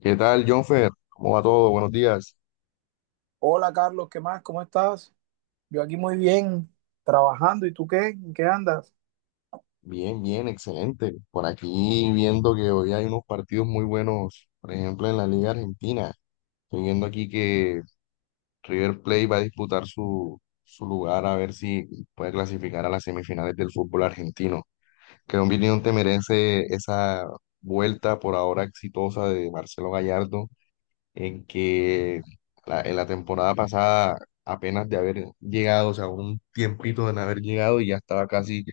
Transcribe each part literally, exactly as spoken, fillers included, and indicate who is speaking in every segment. Speaker 1: ¿Qué tal, Jonfer? ¿Cómo va todo? Buenos días.
Speaker 2: Hola Carlos, ¿qué más? ¿Cómo estás? Yo aquí muy bien, trabajando. ¿Y tú qué? ¿En qué andas?
Speaker 1: Bien, bien, excelente. Por aquí viendo que hoy hay unos partidos muy buenos, por ejemplo, en la Liga Argentina. Estoy viendo aquí que River Plate va a disputar su, su lugar a ver si puede clasificar a las semifinales del fútbol argentino. ¿Qué opinión te merece esa vuelta por ahora exitosa de Marcelo Gallardo en que la- en la temporada pasada, apenas de haber llegado, o sea, un tiempito de no haber llegado y ya estaba casi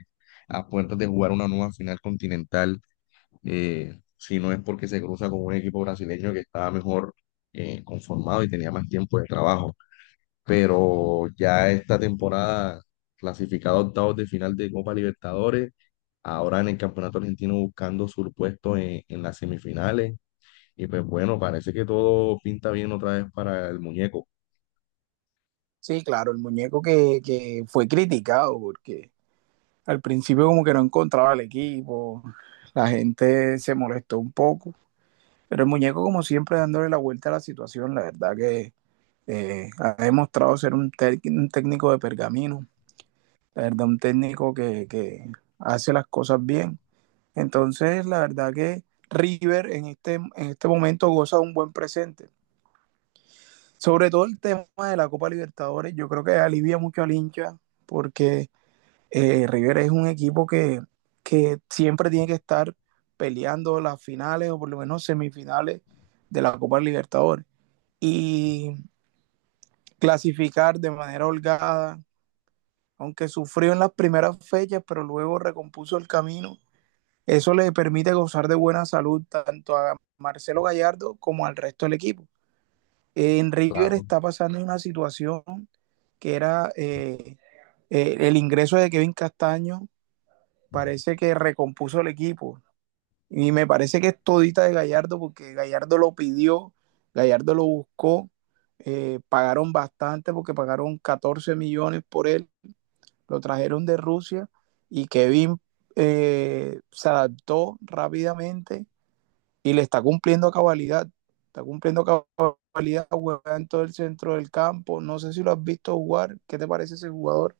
Speaker 1: a puertas de jugar una nueva final continental, eh, si no es porque se cruza con un equipo brasileño que estaba mejor eh, conformado y tenía más tiempo de trabajo? Pero ya esta temporada, clasificado a octavos de final de Copa Libertadores, ahora en el Campeonato Argentino buscando su puesto en en las semifinales y pues bueno, parece que todo pinta bien otra vez para el muñeco.
Speaker 2: Sí, claro, el muñeco que, que fue criticado porque al principio como que no encontraba el equipo, la gente se molestó un poco, pero el muñeco como siempre dándole la vuelta a la situación, la verdad que eh, ha demostrado ser un, tec- un técnico de pergamino, la verdad un técnico que, que hace las cosas bien. Entonces, la verdad que River en este, en este momento goza de un buen presente. Sobre todo el tema de la Copa Libertadores, yo creo que alivia mucho al hincha porque eh, River es un equipo que, que siempre tiene que estar peleando las finales o por lo menos semifinales de la Copa Libertadores y clasificar de manera holgada, aunque sufrió en las primeras fechas, pero luego recompuso el camino. Eso le permite gozar de buena salud tanto a Marcelo Gallardo como al resto del equipo. En River
Speaker 1: Claro.
Speaker 2: está pasando una situación que era eh, eh, el ingreso de Kevin Castaño, parece que recompuso el equipo. Y me parece que es todita de Gallardo porque Gallardo lo pidió, Gallardo lo buscó, eh, pagaron bastante porque pagaron catorce millones por él, lo trajeron de Rusia y Kevin eh, se adaptó rápidamente y le está cumpliendo a cabalidad. Está cumpliendo a cabalidad, juega en todo el centro del campo. No sé si lo has visto jugar. ¿Qué te parece ese jugador?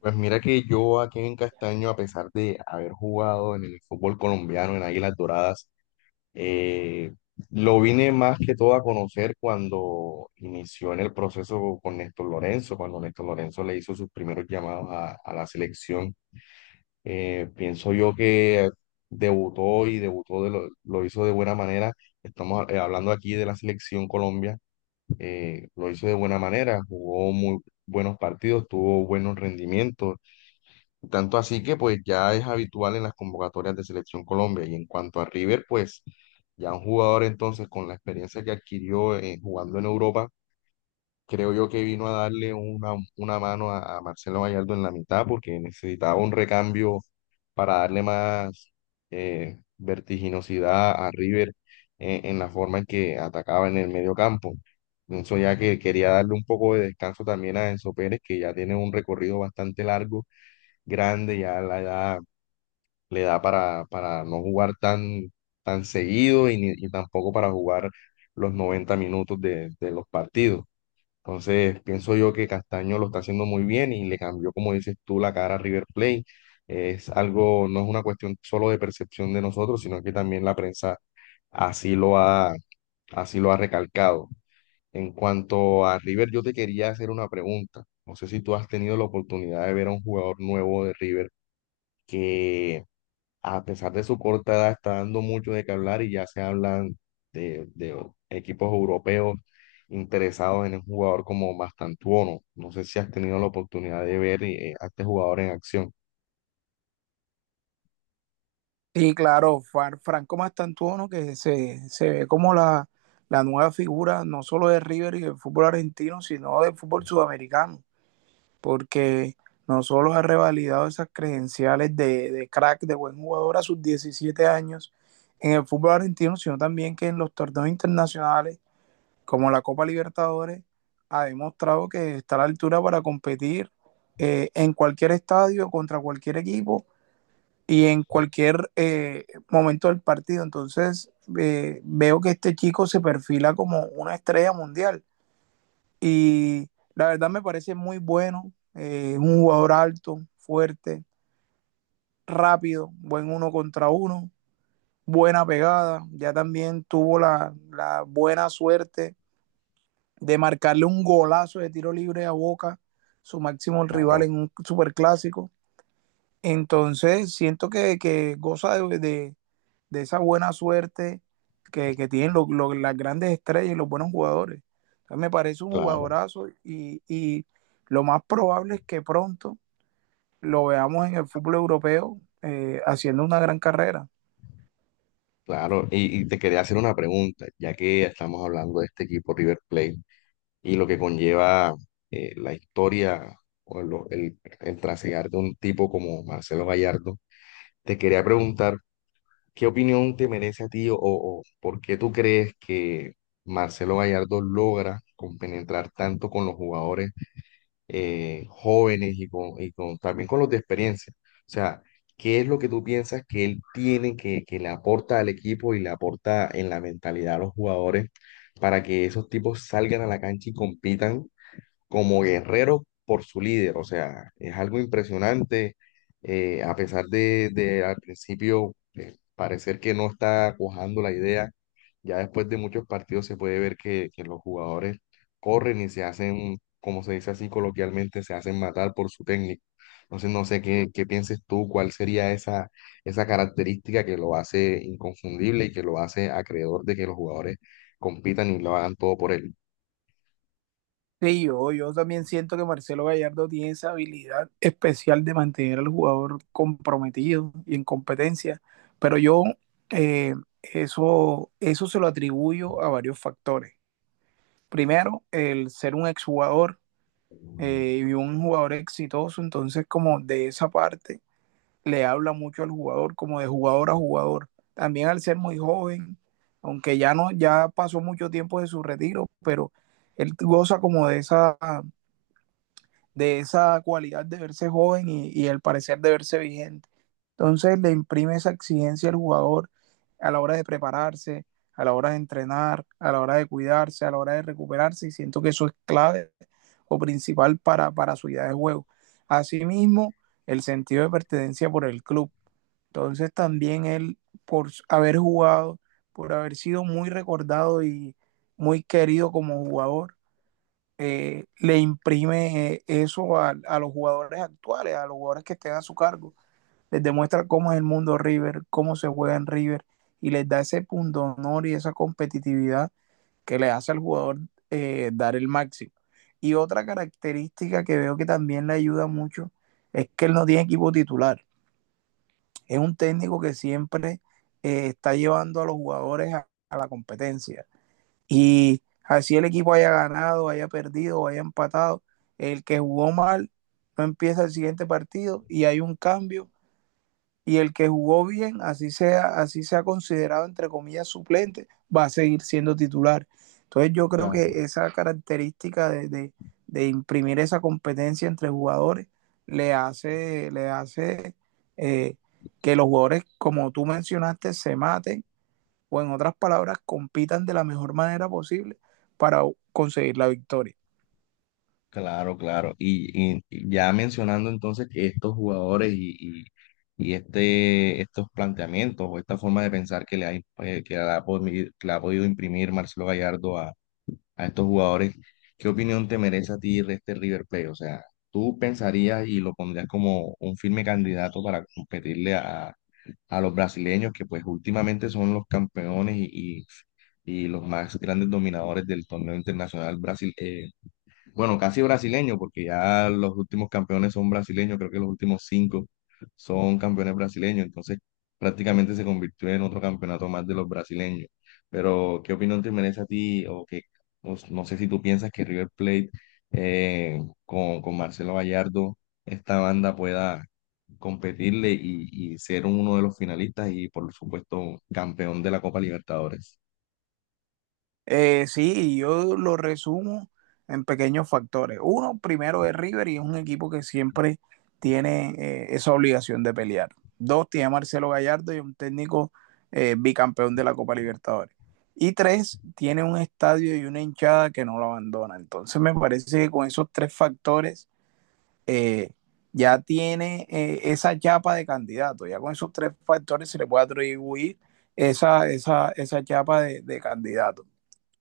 Speaker 1: Pues mira que yo aquí en Castaño, a pesar de haber jugado en el fútbol colombiano, en Águilas Doradas, eh, lo vine más que todo a conocer cuando inició en el proceso con Néstor Lorenzo, cuando Néstor Lorenzo le hizo sus primeros llamados a, a la selección. Eh, pienso yo que debutó y debutó de lo, lo hizo de buena manera. Estamos eh, hablando aquí de la selección Colombia, eh, lo hizo de buena manera, jugó muy buenos partidos, tuvo buenos rendimientos, tanto así que pues ya es habitual en las convocatorias de Selección Colombia. Y en cuanto a River, pues ya un jugador entonces con la experiencia que adquirió eh, jugando en Europa, creo yo que vino a darle una, una mano a, a Marcelo Gallardo en la mitad porque necesitaba un recambio para darle más eh, vertiginosidad a River en, en la forma en que atacaba en el medio campo. Pienso ya que quería darle un poco de descanso también a Enzo Pérez, que ya tiene un recorrido bastante largo, grande, ya la edad le da para, para no jugar tan, tan seguido y, ni- y tampoco para jugar los noventa minutos de de los partidos. Entonces, pienso yo que Castaño lo está haciendo muy bien y le cambió, como dices tú, la cara a River Plate. Es algo, no es una cuestión solo de percepción de nosotros, sino que también la prensa así lo ha, así lo ha recalcado. En cuanto a River, yo te quería hacer una pregunta. No sé si tú has tenido la oportunidad de ver a un jugador nuevo de River que a pesar de su corta edad, está dando mucho de qué hablar y ya se hablan de, de equipos europeos interesados en un jugador como Mastantuono. No sé si has tenido la oportunidad de ver eh, a este jugador en acción.
Speaker 2: Y claro, Franco Mastantuono, que se, se ve como la, la nueva figura no solo de River y del fútbol argentino, sino del fútbol sudamericano, porque no solo ha revalidado esas credenciales de, de, crack, de buen jugador a sus diecisiete años en el fútbol argentino, sino también que en los torneos internacionales como la Copa Libertadores ha demostrado que está a la altura para competir eh, en cualquier estadio, contra cualquier equipo y en cualquier eh, momento del partido. Entonces eh, veo que este chico se perfila como una estrella mundial y la verdad me parece muy bueno. Eh, es un jugador alto, fuerte, rápido, buen uno contra uno, buena pegada, ya también tuvo la, la buena suerte de marcarle un golazo de tiro libre a Boca, su máximo
Speaker 1: Claro,
Speaker 2: rival en un superclásico. Entonces, siento que, que goza de, de, de, esa buena suerte que, que tienen lo, lo, las grandes estrellas y los buenos jugadores. Entonces, me parece un
Speaker 1: claro,
Speaker 2: jugadorazo y, y, lo más probable es que pronto lo veamos en el fútbol europeo eh, haciendo una gran carrera.
Speaker 1: claro. Y, y te quería hacer una pregunta, ya que estamos hablando de este equipo River Plate y lo que conlleva eh, la historia o lo- el, el trasegar de un tipo como Marcelo Gallardo. Te quería preguntar: ¿qué opinión te merece a ti o, o por qué tú crees que Marcelo Gallardo logra compenetrar tanto con los jugadores eh, jóvenes y, con, y con- también con los de experiencia? O sea, ¿qué es lo que tú piensas que él tiene, que, que le aporta al equipo y le aporta en la mentalidad a los jugadores para que esos tipos salgan a la cancha y compitan como guerrero por su líder? O sea, es algo impresionante, eh, a pesar de, de al principio eh, parecer que no está cuajando la idea, ya después de muchos partidos se puede ver que, que los jugadores corren y se hacen, como se dice así coloquialmente, se hacen matar por su técnico. Entonces, no sé qué, qué pienses tú, cuál sería esa, esa característica que lo hace inconfundible y que lo hace acreedor de que los jugadores compitan y lo hagan todo por él.
Speaker 2: Sí, yo, yo también siento que Marcelo Gallardo tiene esa habilidad especial de mantener al jugador comprometido y en competencia, pero yo eh, eso, eso se lo atribuyo a varios factores. Primero, el ser un exjugador eh, y un jugador exitoso, entonces como de esa parte le habla mucho al jugador, como de jugador a jugador. También al ser muy joven, aunque ya no, ya pasó mucho tiempo de su retiro, pero él goza como de esa de esa cualidad de verse joven y, y el parecer de verse vigente. Entonces le imprime esa exigencia al jugador a la hora de prepararse, a la hora de entrenar, a la hora de cuidarse, a la hora de recuperarse, y siento que eso es clave o principal para, para su idea de juego. Asimismo, el sentido de pertenencia por el club. Entonces también él, por haber jugado, por haber sido muy recordado y muy querido como jugador, eh, le imprime eso a, a, los jugadores actuales, a los jugadores que estén a su cargo. Les demuestra cómo es el mundo River, cómo se juega en River y les da ese punto honor y esa competitividad que le hace al jugador eh, dar el máximo. Y otra característica que veo que también le ayuda mucho es que él no tiene equipo titular. Es un técnico que siempre eh, está llevando a los jugadores a, a la competencia. Y así el equipo haya ganado, haya perdido, haya empatado, el que jugó mal no empieza el siguiente partido y hay un cambio. Y el que jugó bien, así sea, así sea considerado entre comillas suplente, va a seguir siendo titular. Entonces yo creo que esa característica de, de, de imprimir esa competencia entre jugadores le hace, le hace eh, que los jugadores, como tú mencionaste, se maten o en otras palabras, compitan de la mejor manera posible para conseguir la victoria.
Speaker 1: Claro, claro. Y, y- y ya mencionando entonces que estos jugadores y, y- y este, estos planteamientos o esta forma de pensar que le ha, eh, que le ha, podi- que le ha podido imprimir Marcelo Gallardo a, a estos jugadores, ¿qué opinión te merece a ti de este River Plate? O sea, ¿tú pensarías y lo pondrías como un firme candidato para competirle a, a los brasileños que pues últimamente son los campeones y, y- y los más grandes dominadores del torneo internacional Brasil, eh, bueno, casi brasileño, porque ya los últimos campeones son brasileños, creo que los últimos cinco son campeones brasileños, entonces prácticamente se convirtió en otro campeonato más de los brasileños. Pero, ¿qué opinión te merece a ti? O que, o s- no sé si tú piensas que River Plate eh, con, con Marcelo Gallardo, esta banda pueda competirle y, y ser uno de los finalistas y, por supuesto, campeón de la Copa Libertadores.
Speaker 2: Eh, sí, yo lo resumo en pequeños factores. Uno, primero es River y es un equipo que siempre tiene eh, esa obligación de pelear. Dos, tiene a Marcelo Gallardo y un técnico eh, bicampeón de la Copa Libertadores. Y tres, tiene un estadio y una hinchada que no lo abandona. Entonces me parece que con esos tres factores eh, ya tiene eh, esa chapa de candidato. Ya con esos tres factores se le puede atribuir esa, esa, esa chapa de, de candidato.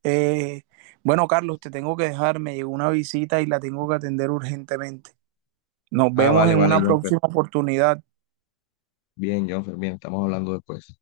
Speaker 2: Eh, bueno, Carlos, te tengo que dejar, me llegó una visita y la tengo que atender urgentemente. Nos
Speaker 1: Ah,
Speaker 2: vemos
Speaker 1: vale,
Speaker 2: en
Speaker 1: vale,
Speaker 2: una
Speaker 1: Jonfer.
Speaker 2: próxima oportunidad.
Speaker 1: Bien, Jonfer, bien, estamos hablando después.